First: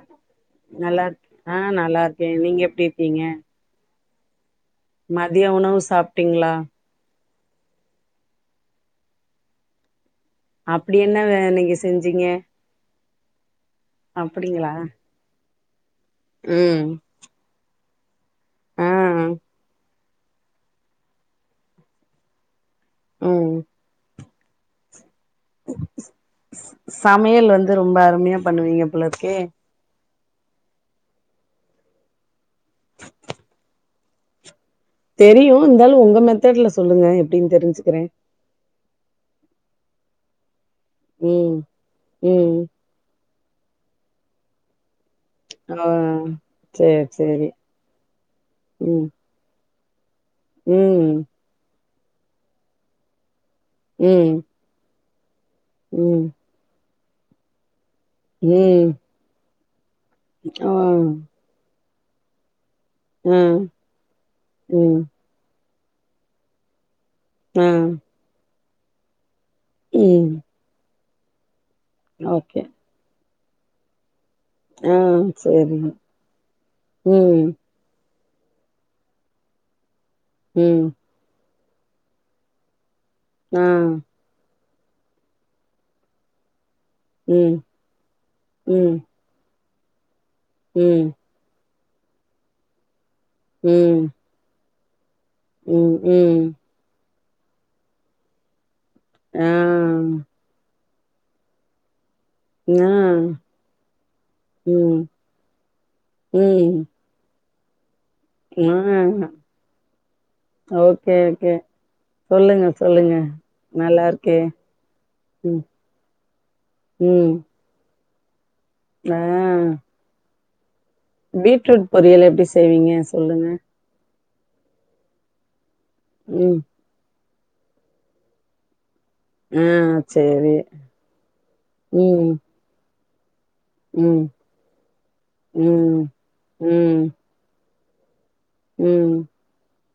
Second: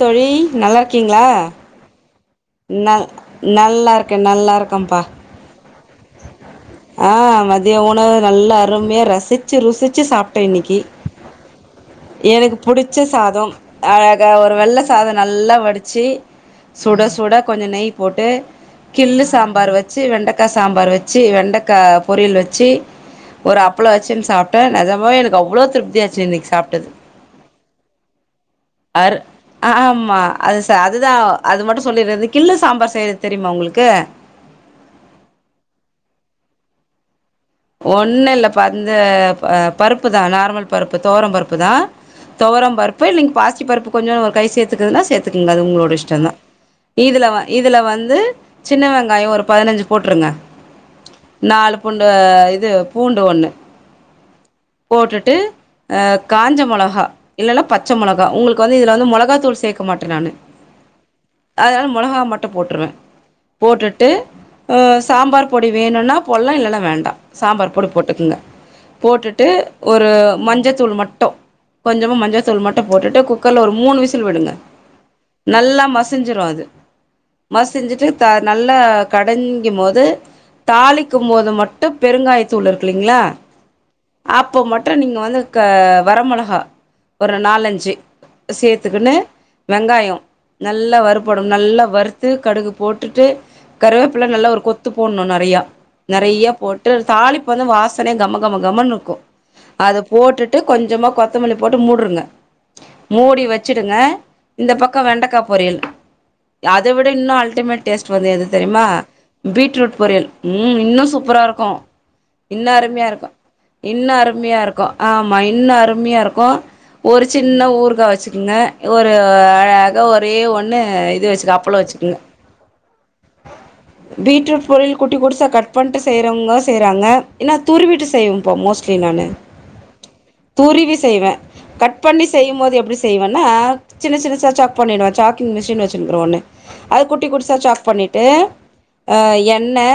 தோழி நல்லா இருக் இருக்கீங்களா ஆ நல்லா இருக்கே நீங்க எப்டி நா இருக்கீங்க நல்லா இரு நல்லா இருக் மதிய உணவு சாப்பிட்டீங்களா ஆ மதிய உணவு நல்லா அருமையா ரசிச்சி ருசிச்சி சாப்பிட் ட்ட இன்னிக்கி அப்டி என்ன வே- நீங்க செஞ்சீங்க எனக்கு புடிச்ச சாதம் அழகா ஒரு அப்டிங்களா வெள்ள சாதம் நல்லா வடிச்சு ம் சுட சு இந்த நெய் போட்டு ஆ கிள்ளு சாம்பார் வச் ச்சு வெண்டைக்கா சாம்பார் வச்சு வெண்டைக்கா பொரியல் வச்சு ம் ஒரு அப்பளோ வச்சுன்னு சாப் ட நெஜமா எனக் கு அவ்ளோ திருப்தியா இருந்ச்சி இன்னைக்கு சாப்ட்டது சமையல் வந்து ரொம்ப அருமையா பண்ணுவீங்க போல அரு இருக்கே ஆமா அது சா அதுதா அது மட்டு சொல்லிட்றது கிள்ளு சாம்பார் செய்றது தெரிமா உங்களுக்கு தெரியு இருந்தாலு உங்க மெத்தட்ல சொல்லுங்க எப்டின்னு தெரிஞ்சுக்கிறே ஒண்ணு இல்லப்பா இந்த ப பருப்புதா நார்மல் பருப்பு ம் தொவரம்பருப்புதா ம் தொவரம் பருப்பு நீங்க பாசி சிபருப்பு கொஞ்சோ ஒரு கை சேத்துக்குறதுனா சேத் துக்குங்க அது ஆ உங்களோட இஷ்டம்தா சேரி இதுல சேரி இதுல வந்து சின்ன ம் வெங்காயோ ஒரு பதினஞ்சு ட்ருங்க ம் நாலுப் பூண்டு அய் இது பூண்டு ஒண்ணு ம் போட்டுட்டு அ ம் காஞ்ச மொளகா இல்லன்னாப் பச்ச மொளகா உங்குளுக்கு வந்து ம் இதுல வந்து மொளகா தூள் சேக் க்கமாட்டே நானு ஆ அதனால ம் மொளகா மட்டூ போட்ருவேன் ஆ போட்டுட்டு அ ம் சாம்பார் பொடி வேணும்ன்னா போட்ல்லா இல்லன்னா வேண்டா ஆ சாம்பார் பொடு போட்டுக்குங்க போட்டுட் ஒரு ம் மஞ்சத்தூள் மட் டொ கொஞ்சமா ஓகே மஞ்சதூள் மட்டு போட்டுட்டு குக்கர்ல ஒரு மூணு விசி ல் விடுங்க ஆ நல்லா சேரிங்க மசிஞ்சிரு அது ம் மசிஞ்சுட்டு தா நல்லா கடைங்கும் மோது ம். தாளிக்கும் மோது மட் ட ப் பெருங்காயத் தூள் இருக் குல்லிங்களா ஆ. அப்போ மட்டு நீங்க வந்து க வரமொளஹா ஒரு ம். நாலஞ்சி ம். சேத்துகுனு வெங்காயொ நல்லா ம். வறுப்படன் நல்லா வறுத்து கடுகு போட் டுட்டு ம். கருவேப்புல நல்லா ஒரு கொத் போண்ணு நறையா ம். ம். நறைய போட்டு தாலிப்ப வந்து வாசனையா கம கம கமன்னு க்கு ஆ. அதப் போட்டுட்டு கொஞ் சமா கொத்தமல்லிப் போட்டு மூட்ருங்க ஆ. மூடி வச்சுடுங்க இந்த பக்கொ ம். வெண்டக்கா பொரியல் ம். அத விட இன்னு அல் ட்டிமேட் டேஸ்ட் வந்து எது ஆ. தெரிமா பீட்ரூட் பொரியல் ம் இன்னு ஓகே, சூப்பரா ஓகே. இருக்கு சொல்லுங்க, இன்னு அருமையா சொல்லுங்க. இருக்கு இன்னா நல்லாருக்கே. அருமையா இருக்கு ஆமா ம். இன்னா அருமையா இருக்கு ஒரு ம். சின்ன ஊருகா வ ங்க ஒரு ஆ. அழகா ஒரே ஒன் பீட்ரூட் பொரியல் எப்டி செய்வீங்க சொல்லுங்க பீட்ரூட் பொரியல் குட்டி குடுசா கட் பண்ட்டு செய்றவ்ங்க ம். செய்றாங்க இன்னா துருவிட்டு செய்வோ போ மோஸ் லி நானு ஆ சேரி. துருவி செய்வே கட் பண்ணி ம். செய்யும் போது எப்டி செய்வன் னா ம். சின்னச் சின்ன சாச்சாக் பண்ணிடுவ சாக்கிங் மிஷின் ம். வச்சிருக்குற ஒன்னு அது ம். குட்டி குடுசா சாக் பண்ணி ட்டு ஆ ம். எண்ணெ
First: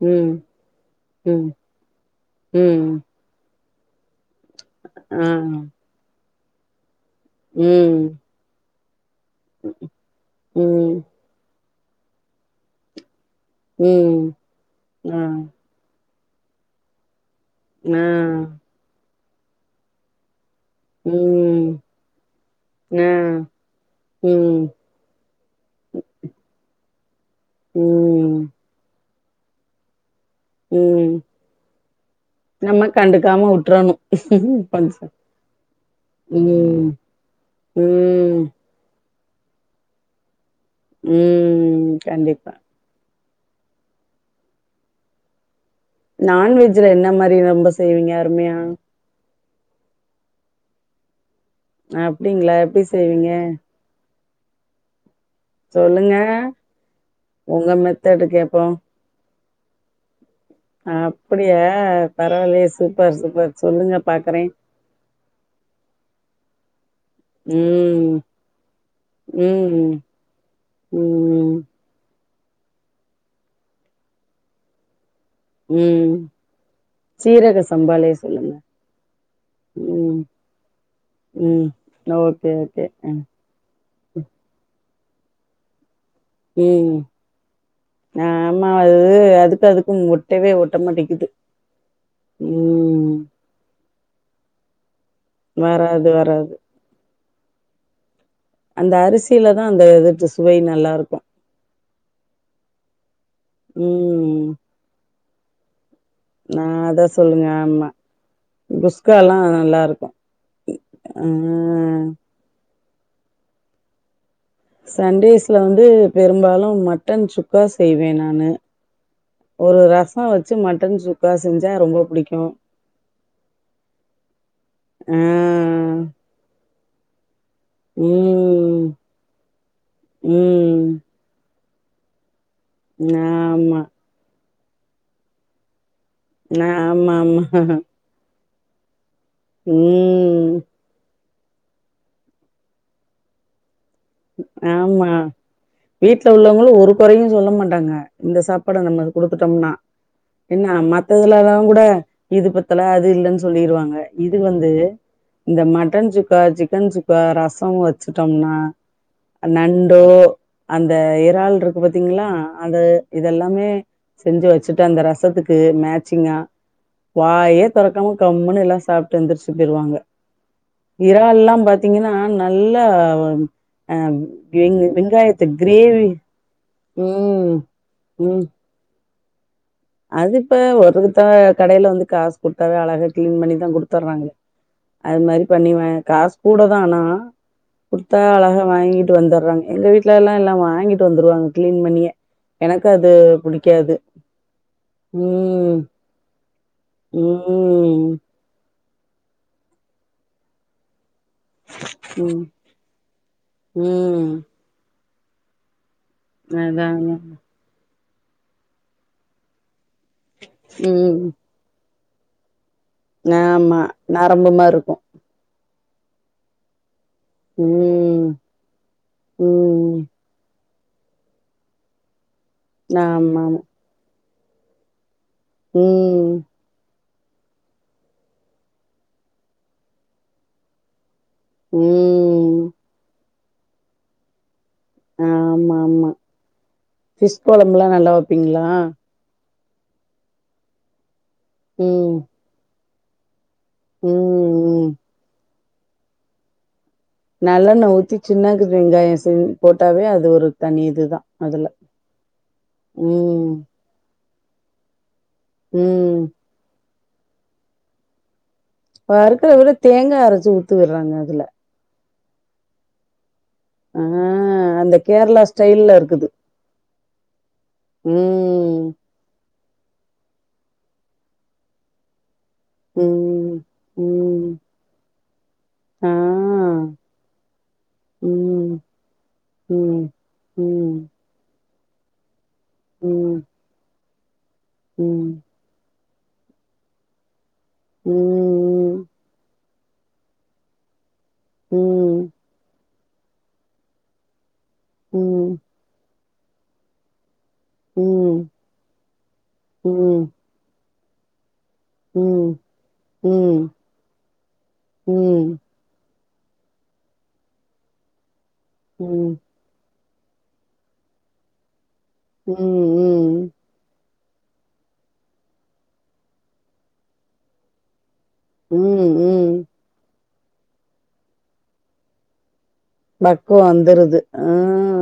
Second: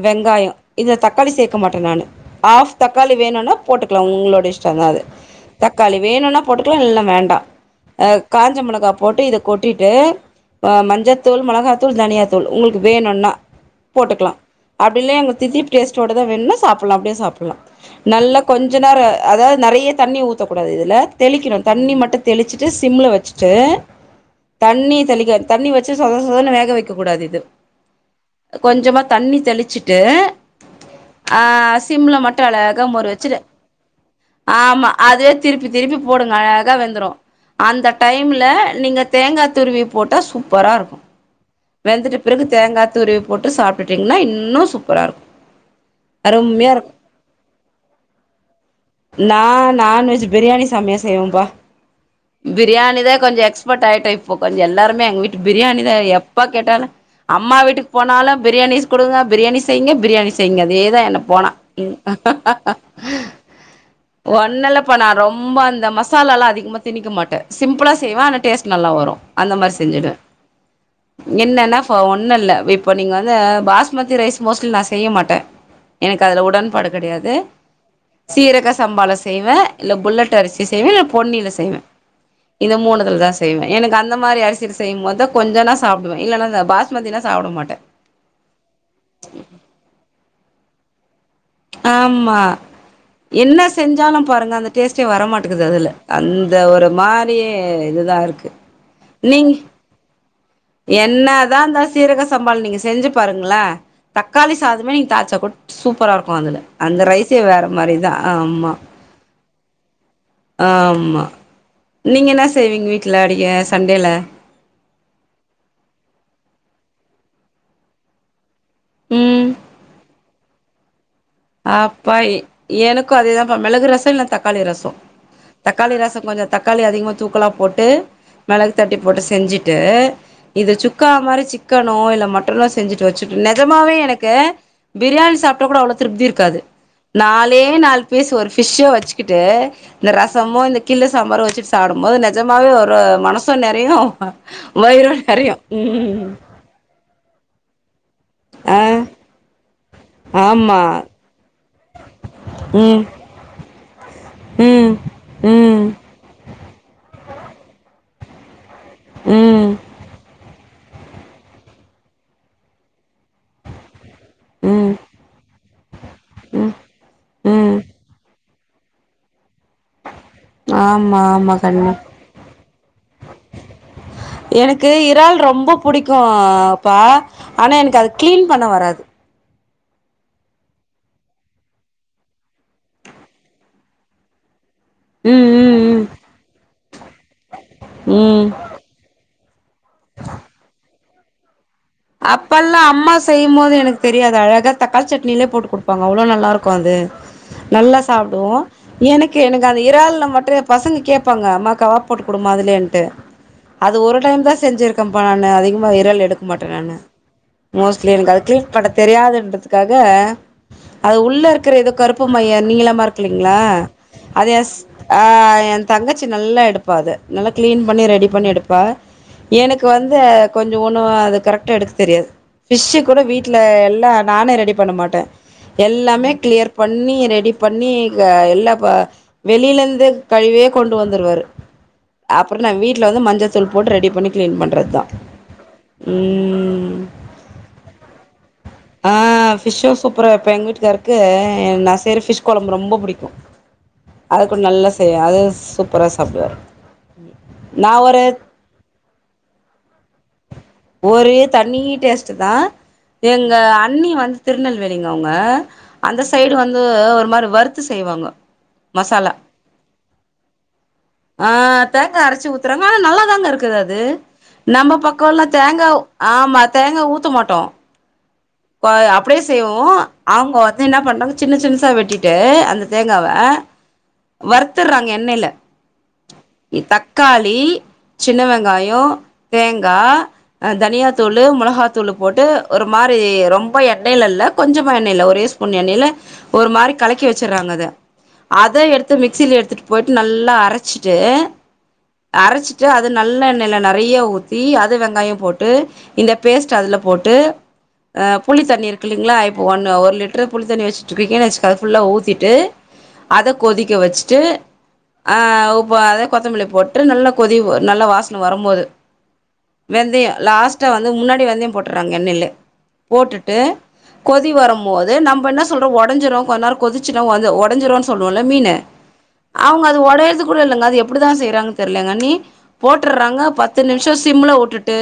ம். வெங்காயொ இத தக்காளி ம். சேக்க மாட்ட நானு ஆஃப் ம். தக்காளி வேணுனா போட்டுக்லா உங்களோட இ ஷ்டந்தா அது ஆ. தக்காளி வேணுனா போட்டுக்கலா இல்லனா வேண்டா ம். காஞ்ச மிளகா அப் போட்டு இத கொட்டிட்டு ம். மஞ்சத்தூள் மிளகாத்தூள் தூள் தனியா தூள் உங்ளுக்கு வேணுனா ம். போட்டுக்கலா அப்டில எங்க ஆ. தித்திப் டேஸ்ட் தொடதா வேணுணா சாப்டலாம் அப்டியே சாப்டலாம் ஆ நல்லா கொஞ்சோ நேர அதாவது நறையா தண்ணி ஊத் ஊத்த கூடாது இதுல தெளிக்கணும் ம் தண்ணி மட்டும் தெளிச்சிட்டு சிம்ல ஆ வச்சுட்டு ம் தண்ணி தெளிக்க தண்ணி வச்சு சொத சொத வேக வைக்க கூடாது இது ம் கொஞ்சமா தண்ணி தெளிச்சிட்டு ம் ஆஹ் சிம்ல மட் அழகா நம்ம முறிச்சு கண்டுக்காம உட்றணு ஆமா கொஞ்சோ அதே திருப்பி திருப்பி போடுங்க அழகா ம் வெந்துரும் அந்த ம் டைம்ல நீங்க தேங்கா துருவி போட்டா சூப் பரா இருக்கு ம் வெந்துட்ட பிறகு கண்டிப்பா தேங்கா துரு போட்டு சாப்பிட்டுட்டீங்கன்னா இன்னும் சூப்பரா இருக்கு அருமையா நான்வெஜ்ல இருக்கு என்ன மாரி நம் ரொம்ப செய்வீங்க அருமையா நான் நான்வெஜ் பிரியாணி செமையா செய்வேன்பா அப்டிங்களா எப்டி பிரியாணி தான் செய்வீங்க கொஞ்சோ எக்ஸ்பர்ட் ஆயிட்ட இப் இப்போ கொஞ்ச எல்லாருமே எங்க விட் பிரியாணி தான் சொல்லுங்க எப்பா கேட்டாலும் அம்மா உங்க வீட்டுக்கு மெத்தடு போனாலும் கேப்போ பிரியாணிஸ் குடுங்க பிரியாணிஸ் செய்ங்க பிரியாணிஸ் செய்ங்க அதேதான் என்ன போனா அப்டியா பரவாயில்லயே சூப்பர் சூப்பர் சொல்லுங்க பாக்குறே ஒன்னு இல்லப்பா நா ரொம்ப அந்த மசாலா அதிகமாத் திணிக்க மாட்டேன் சிம்பிளா ம் செய்வேன் ஆனா டேஸ்ட் நல்லா வரும் அந்த மாதிரி ம் செஞ்சிடுவேன் ம் என்னெனா ஃபர் ஒன் ஒன்னுல்ல இப்ப நீங்க வந்து பாஸ்மதி ரைஸ் மோஸ்ட்லி நான் செய்ய மாட்டேன் ம் எனக்கு அதுல உடன் பாடு எது சீரக சம்பாலே சொல்லுங்க சீரக சம்பாள செய்வேன் இல்ல ம் புல்லட் அரிசி செய்வேன் இல்ல பொன்னில ம் செய்வேன் ஓகே இந்த ஓகே அ. மூணுதுல தான் செய்வேன் எனக்கு அந்த மாதிரி அரிசில செய்யும் போதா கொஞ்ச நா சாப்பட உம் நான் ஆமா அது அதுக்கு அதுக்கும் ஒட் ஒட்டவே ஓட்ட மாட்டிக்குது ஆமா என்னஸ் செஞ்சாலும் பாருங்க அந்த டேஸ்ட் டே வரமாட்டேக்குது அதுல வராது வராது அந்த ஒரு மார் இப்பயே இதுதான் இருக்கு அந்த அரிசியில தான் அந்த இது டிஷ் என்னா தான் இந்த சீரக சம்பாள நீங்க செஞ்சு பாருங்களே ம் தக்காளி சாதமே நீங்க தாள்சப் [unintelligible] சூப் பறா இருக்கு அதுல நான் அந்த அதான் ரைசே சொல்லுங்க வேற மாரி தான் ஆமா நல்லாருக்கும் ஆமா நீங்க என்ன செய்வீங்க வீட் ட்ல அடிய சண்டேல சண்டேஸ்ல வந்து பெரும்பாலும் மட்டன் சுக்கா செய்வே நானு ம் ஒரு ரஸ் சோ வச்சு மட்டன் சுக் அப்பா எனக்கும் அதே தான்பா மிளகு ரசோ இல்ல தக்காளி ரசோ ஆ தக்காளி ரசோ கொஞ்சோ தக் காளி அதிகமா தூக்கலா போட்டு மெளகு ம் தட்டி போட்டு செஞ்சுட்டு இது ம் சுக்கா மாரி சிக் கனோ இல்ல மட் டனோ செஞ்சுட்டு வச்சுட்டு ஆமா நெஜமாவே எனக்கு பிரியாணி சாப்ட்டா கூட அவ்ளோ திருப்தி இருக்காது ஆமா நாலே ஆமா நாலு பீசு ஒரு பிஸ் யோ வச் கிட்டு இந்த ம் ரசமோ இந்த கிள்ளஸ் சம்பார வச்சுட்டு சாப்டும்போது நெஜமாவே ஒரு மனசும் நெறயும் ஆமா வீட்லவுள்ளவங்களும் ஒரு கொறயும் சொல்ல மாட்டாங்க இந்த சாப்பாட ஆ நம்ம அது குடுத்துட்டோம்னா என்னா ஆமா மத்ததுலலாம் கூட இது பத்தல ம் அதுயில்லன்னு சொல்லிருவாங்க இது வந்து ம் இந்த ம் மட்டன் சுக்கா சிக்கன் சுக்கா ரசம் வச் சுட்டம்னா ம் நண்டோ அந்த இறால்ருக்கு பாத்தீங்களா அது யிதெல்லாமே செஞ்சு வச்சுட்டு ம் அந்த ரசத்துக்கு மேச்சிங்கா ம் வாயே ம் தொறக்காம கம் - கம்முனுயெல்லாம் சாப்டு எந்த்- போயிருவாங்க ஆமா ஆமா இறால்லாம் கண்ணு பாத்தீங்கன்னா நல்லா அ வெங் எனக்கு இறால் வெங்காயத்த ரொம்ப கிரேவி புடிக்கும் ப்பா ம் ஆனா யெனக்கு அது ம் கிளீன் பண்ண வராது [inaudible] அது யிப்ப வொர்க்குத்தான் கடயில வந்து காசு குடுத்தாவே அழகா கிளீன் பண்ணிதான் குடுத்துர்றாங்களே அது மாதிரி ம் பண்ணிவ ம் காசு கூட தா ஆனா குடுத்தா ம் ம் அழகா வாங்கிட்டு வந்துர்றாங்க யெங்க வீட்டுலல்லாம் லா வாங்கிட்டு வந்துருவாங்க கிளீன் பண்ணியே அப்பல்லாம் எனக்கு அது அம்மா செய்யும்போது புடிக்காது எனக்கு தெரியாத வெக தக்காளி சட்னியிலே போட்டு ம் குடுப்பாங்க அவ்ளவு நல்லாருக்கும் அது நல்லா ம் சாப்டுவொம் எனக்கு எனக் அந்த இறள்ல மட்டும் பசங்க கேப் ப்பாங்க அம்மா கவாப் போட்டு ம் குடுமா அதுலன்ட்டு அது ஒரு ம் டைம் தான் செஞ்சிருக்கு [unintelligible] அதிகமா இறல அதாதா கிளீன்க்கு அது கிளின் பண்ண தெரியாதுன்றது க்காக அது ம் உள்ள இருக்கிற ஏதோ கருப் ப்பு மயர் நீங்களா மரகில்லேங்களா ஆமா அத நரம்பு மாரி எஸ் இருக்கு ஆ என் தங்கச்சி நல்லா எடுப் பத நல்லா கிளீன் பண்ணி ரெடி ம் பண்ணி எடுப்பா எனக்கு ம் வந்து கொஞ்சோ ஒன்வாத கரெக்டா எடுக்க தெரியாது பிஷ்சு கூட வீட்டுல ஆமாமா எல்ல நானே ரெடி பண்ண மாட்டே எல்லாமே ம் கிளியர் பண்ணி எ ரெடி பண்ணி க எல்லா பா வெளியலந்து கழிவியே கொண்டு வந்து துருவாரு அப்புறோ ம் நா வீட்டல வந்து மஞ்சத் தூள் போட்டு ரெடி பன்னி க்ளீன் பன் ஆ ஆமா ஆமா பிஷ்கொழம்பல்லா நல்லா வெப்பீங்களா விஷ்சு சூப்பர வேப்பே எங்வீட்டுகாரு [unintelligible] நா ம் செய்ற பிஷ் கொழம்பு ரொம்ப பு பிடிக்கு ம் அதுக்கு நல்ல ம் செய்ய அது ஸ் சூப்பரா சாப்டுவாரு நல்லெண்ண நா ஊத்தி ஒரு சின்ன வெங்காயோ செ போட்டாவே அது ஒரு தனி இதுதா ஒரே அதுல தண்ணி டேஸ்ட் தா ம் எங்க அண்ணி வந் திருநெல்வேலிங் அவங்க ம் அந்த சைடு வந் து ஒரு மாரி வருத்து செய்வாங்கொ வறுக்றதுக்கு தேங்காய் அரேச்சு ஊத்து விடுறாங்க அதுல தேங்க அரச்சு ஊத்துறாங்க ஆனா நல்லாதாங்க இருக் க்குது அது ஆ அந்த நம்ம கேரளா பக்கோல்ல தேங்கா ஸ்டைல்ல ஊ இருக்குது ஆமா தேங்கா ஊத்த மாட்டோ ம் ப அப்டியே செய்வோ அவங்க வந்து என்ன பண்ணாங்க சின்ன சின்சா வெட்டிட் டு அந்த தேங்கா வ ஆ ம் ம் வ றுத்துறாங்க எண்ணேயில ஆ தக்காளி சின்ன ம் வெங்காயயோ தேங்கா ம் ம் தனியா தூள் மொளகாத் தூளு போட்டு ஒரு மாரி ம் ரொம்ப எண்ணெய்ல இல்ல கொஞ்சமா எண்ணெயில ம் ஒரே ஸ்பூன் எண்ணெயில ஒரு மாரி கலக்கி வச் வச்சறாங்க அத ம் அத எடுத்து மிக்சியில எடுத்துட்டு போய்ட்டு நல்லா அரச்சு ட்டு ம் அரச்சிட் அது நல்லெண்ணல நெறைய ஊ த்தி அது வெங்காயம் ம் போட்டு இந்த பேஸ்ட் அதுல போட்டு ஆ ம் புளித்தண்ணி இருக்கு இல்லிங்களா இப்போ ஒன்னு ஒரு ம் லிட்டரு புளித்தண்ணி வச்சு [unintelligible] அது ஃபுல்லா ம் ம் ஊத்திட்டு அத ம் கொதிக்க வச்சுட்டு ஆ ம் அத கொத்தமல்லி போட்டு நல்ல கொதி வரு நல்ல வாச வரம்போது ம் வெந்தயம் லாஸ்ட்ட வந்து முன்னாடி வெந்தயம் போட் றாங்க எண்ணெயில்ல ம் போட்டுட்டு கொதி வரம் மோது நம்ப என்ன சொல்றோ உடஞ்சிரும் கொன்னநேரோ கொதிச்சுரு வந்து உடஞ்சிரும் சொ சொல்லுவோல மீனு ம் ம் அவுங்க அது உடயரதுக் [unintelligible] இல்லங்க அது எப்டிதா செய்யறாங்னு தெர்ல அண்ணி போட்டுறாங்க பக்குவோ பத்து வந்துருது நிமிஷம் ஆ சிம்முல வுட்டுட்டு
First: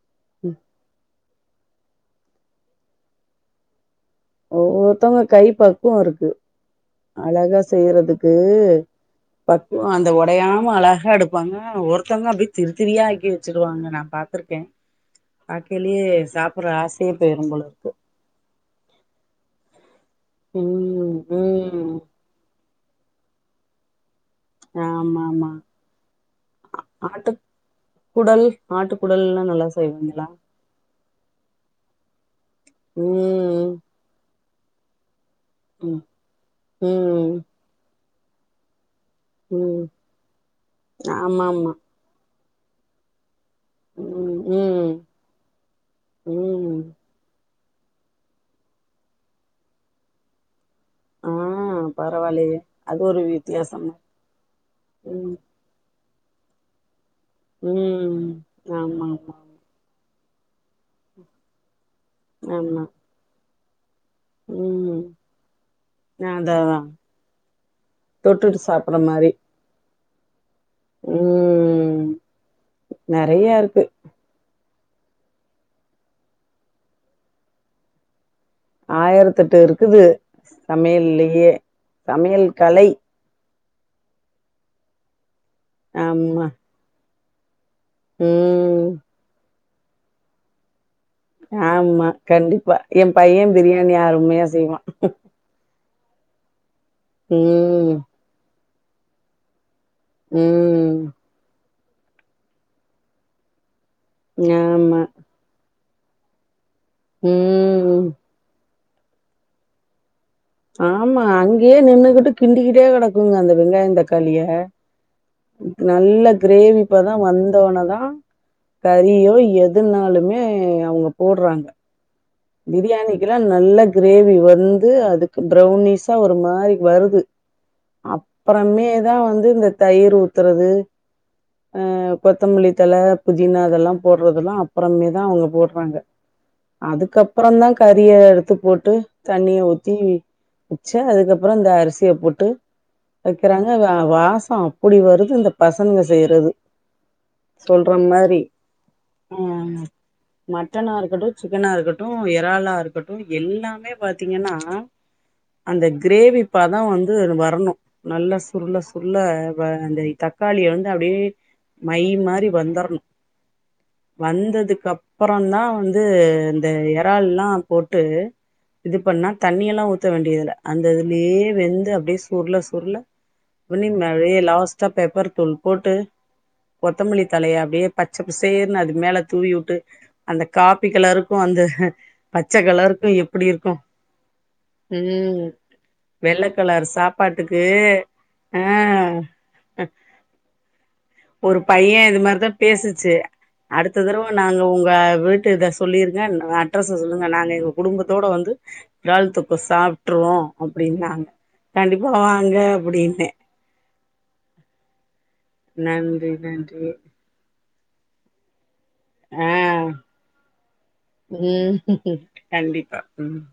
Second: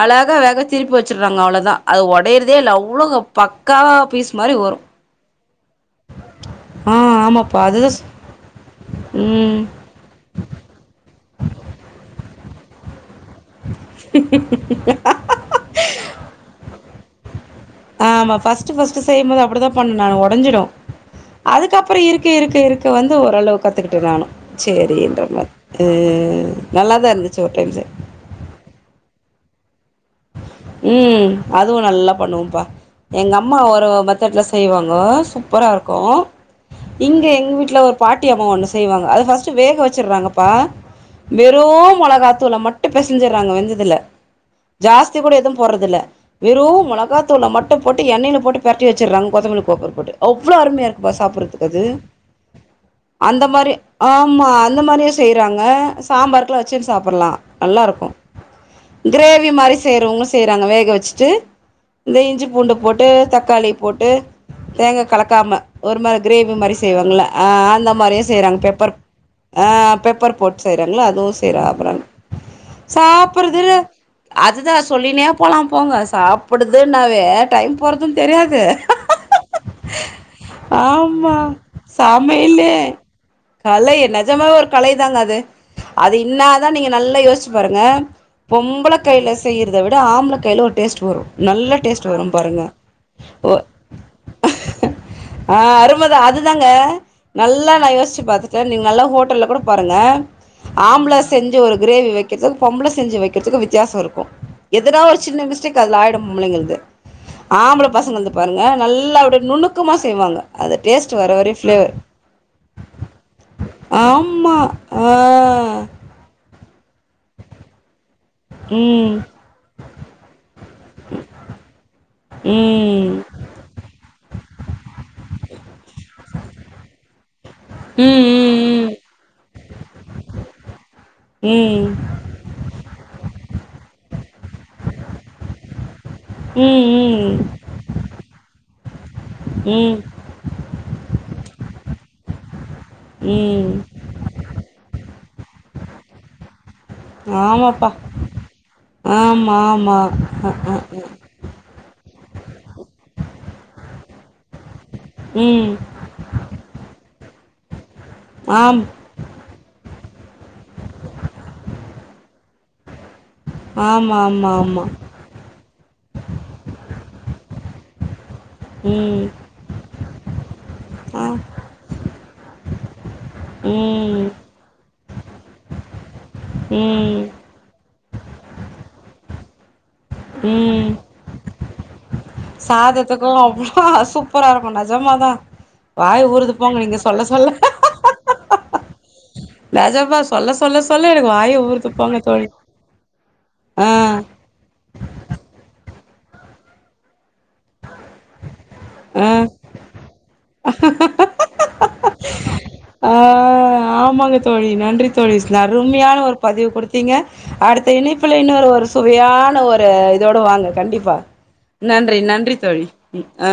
அழகா வேக திருப்பி வச்சு வச்சுறாங்க அவ்ளோ தா அது ஒடயிறதே இல்ல அவ்ளோ பக்காவா பீஸ் மாரி வரு ஒவ்வொருத்தோங்க கை பக்குவம் இருக்கு ஆ அழகா ஆமாப்பா அதுதா செய்றதுக்கு ம் பக்குவம் அந்த உடயாம அழகா எடுக்கு பாங்க ஒருத்தோங்க அப்டி திருத்திரியா எடு அப்டியே வச்சுருவாங்க நா பாத்திருக்கே பாக்கையிலயே சாப்புடுற ஆச [unintelligible] ஆமா ஃபஸ்ட் ஃபஸ்ட் மோது அப்படி தா பண்ணா உடைஞ்சிரும் ம் அதுக்க ம் அப்புற இருக்கு இருக்கு இருக்கு இது வந்து ஓரளவு கத்துக்கிட்டே நானு சேரி [unintelligible] ஆமா ஆமா ம் நல்லாதா இருந்துச்சு ஒரு டைம் செ ஆட்டுக்குடல் எல்லா நல்லா செய்வீங்களா உம் அதுவு நல்லா பண்ணுவோம்பா எங்க அம்மா ம் ஒரு மெத்தட்ல செய்வாங்கோ சூப்பரா இருக்கோ ம் இங்க ம் எங்க வீட்டில ஒரு பாட்டியம்மா ஒன்னு செய்வாங் அது பஸ்ட் வேக ம் வச்சடுறாங்கப்பா ஆமா வெறு ஆமா மொளகாத்தூ சோ நா மட்டுமே செஞ்சே இங்க வெஞ்சதுல ம் ம் ஜாஸ் கூட எதுவு போறதில்ல வெறு ம் மொளகா தூள மட் டு போட்டு எண்ணெயில போட்டு பெரட்டி வச்சிராங்க கொத்தமல்லி கவாப்ள போட்டு அவ்ளோ அருமயா இருக் குபா ஆ சாப்புடுறதுக்கு அது பரவாயில்லையே அது ஒரு அந்த மாரி வித்தியாசமா ஆமா அந்த மாரியே ம் செய்றாங்க சாம்பார்குள்ள வச்சி சாப் புலா நல்லா இருக்கோ ம் ஆமா ஆமா கிரேவி மாரி செய்றவங்களு செய்றாங்க வேக வச்சுட்டு இந்த இஞ்சி பூண்டு ஆமா போட்டு தக்காளி போட்டு ம் தேங்கா கலக்காம ஒரு மாதி கிரேவி அதா மாரி அதா செய்வாங்கள்ள அஹ் அந்த மாரியு செய்றாங்க தொட்டுட்டு பெப்பர் சாப்புட்ற மாரி அஹ் பெப் பெப்பர் போட் செய்றாங்களா அதுவு செய்றா அப்றா ம் நெறைய சாப்புறது இருக்கு அ அதுதா சொல்லினே போலா போங்க சாப்பிடுது நாவே டைம் போறதும் தெரியாத் ஆயிரத்து எட்டு இருக்குது ஆமா சமையல்லயே சமையல் சமையலே கலை கலை நெஜமாவே ஒரு கலைதாங்க அது அது ஆமா இன்னாதா நீங்க நல்லா யோசி ப்பாருங்க ம் பொம்பள கைல செய்யறத விட ஆம்பள கைல ஒரு டேஸ்ட் வரும் நல்ல ஆமா டேஸ்ட் வரும் பாருங்க கண்டிப்பா எ பையே ஓ பிரியாணி அருமையா செய்வா ஆ அருமதா அதுதாங்க நல்லா நா ம் யோசிச்சி பாத்தே தர் நீங்க நல்ல ஹோட்டல்ல கூட பாருங்க ம் ஆம்பள செஞ் கிரேவி வைக்கிறதுல பொம்பள செஞ்சு வைக்கிறதுக்கு வித்தியாச இருக் எதுனா ஆமா ஒரு சின்ன மிஸ்டேக் அதுல ஆயிடு பொம்பளைங்களுக் ஆம்பளை ம் பசங்க வந்து பாருங்க நல்ல எல்லாப்டைய நுணுக்கமா செய்வாங்க அந்த டேஸ்ட் ஆமா வர வரையும் அங்கேயே ஃப்ளேவர் நின்னுகிட்டு கிண்டிக்கிட்டே கடக்குங்க அந்த வெங்காய தக்காளிய ஆமா ஆ நல்ல கிரேவி இப்பதா வந்தோன தா ம் கறியோ எது நாளுமே அவுங்க போடுறாங்க ம் பிரியாணிக்கு ல்லா நல்ல கிரேவி வந்து அதுக்கு பரௌனிஸா ஒரு மாரி வருது ம் ம் அப்றேமேதா வந்து இந்த தயிர் ஊத்துறது ம் அஹ் கொத்தமல்லித்தழ பு தினா எல்லா போடுறதுெல்லா அப்றேமே தா அவுங்க போடுறாங்க அதுக்கப் ம் ம் தா கறியை எடுத்து போட்டு தண்ணிய ஊத்தி ம் வச்சு அதுக்கப்றோ இந்த அரிசியை போட்டு வைக்கிறாங்க ம் வாசம் அப்பிடி வரு இந்த பசங்க செய்றது ஆமாப்பா ஆ ஆமா ஆமா ஹா ஹா வு இறால இருக்கட்டு எல்லாமே பாத் திங்கன்னா ம் அந்த கிரேவி பதம் வந்து ரொம்ப வரணு நல்ல சுருள ஆம் சுருள வ அந்த தக்காளிய வந்து அப்பிடியே மை மாரி வந்தர்ணு ஆமா ஆமா ஆமா வந்ததுக்கப்பறந்தா வந் து இந்த எறால்லா போட்டு இது ம் பண்ணா தண்ணி எல்லா ஊத்த வேண்டியதில்ல அந்த ஆ இதுலயே வெந்து அப்டியே சுர்ள சுர்ள ம் [unintelligible] லாஸ் ட்டா பெப்பர் தூள் போட்டு கொத்தமல்லி ம் தழைய அப்டியே பச்ச பசேற்னு அதுக் மேல தூவி உட்டு அந்த காப்பி ம் கலரு க்கு அந்த சாதத்துக்கு எப்டி இருக்கு அவ்ளோ சூப்பரா இருக்கு நெஜமாதா ம் வாய் வெள்ள ஊறுது போங்க கலர் நீங்க சொல்ல சொல்ல சாப்பாட்டுக்கு ஆ நெஜமா சொல்ல சொல்ல சொல்ல எனக்கு வாயே ஒரு ஊறுது பைய இது போங்க தோழி மாரிதா பேசிச்சு ஆ அடுத்த தரவ நாங்க உங்க வீட்டு கெஸ் சொல்லிருங் க நா அட்ரஸ்ச சொல்லுங்க நாங்க எங்க குடும்பத்தோட வந்து ஆ தாலொ தொக்கு சாப்ட்டுருவோ அப்டின்னாங்க கண்டிப் போவாங்க ஆ ஆமாங்க தோழி நன்றி தோழி ஸ்ன அருமையான நன்றி ஒரு பதிவு நன்றி குடுத்தீங்க அடுத்த இணைப்புல இன்னொரு ஒரு ஆ சுவையான ஒரு இதோட வாங்க கண்டிப்பா ம் நன்றி நன்றி தோழி கண்டிப்பா ம் ஆ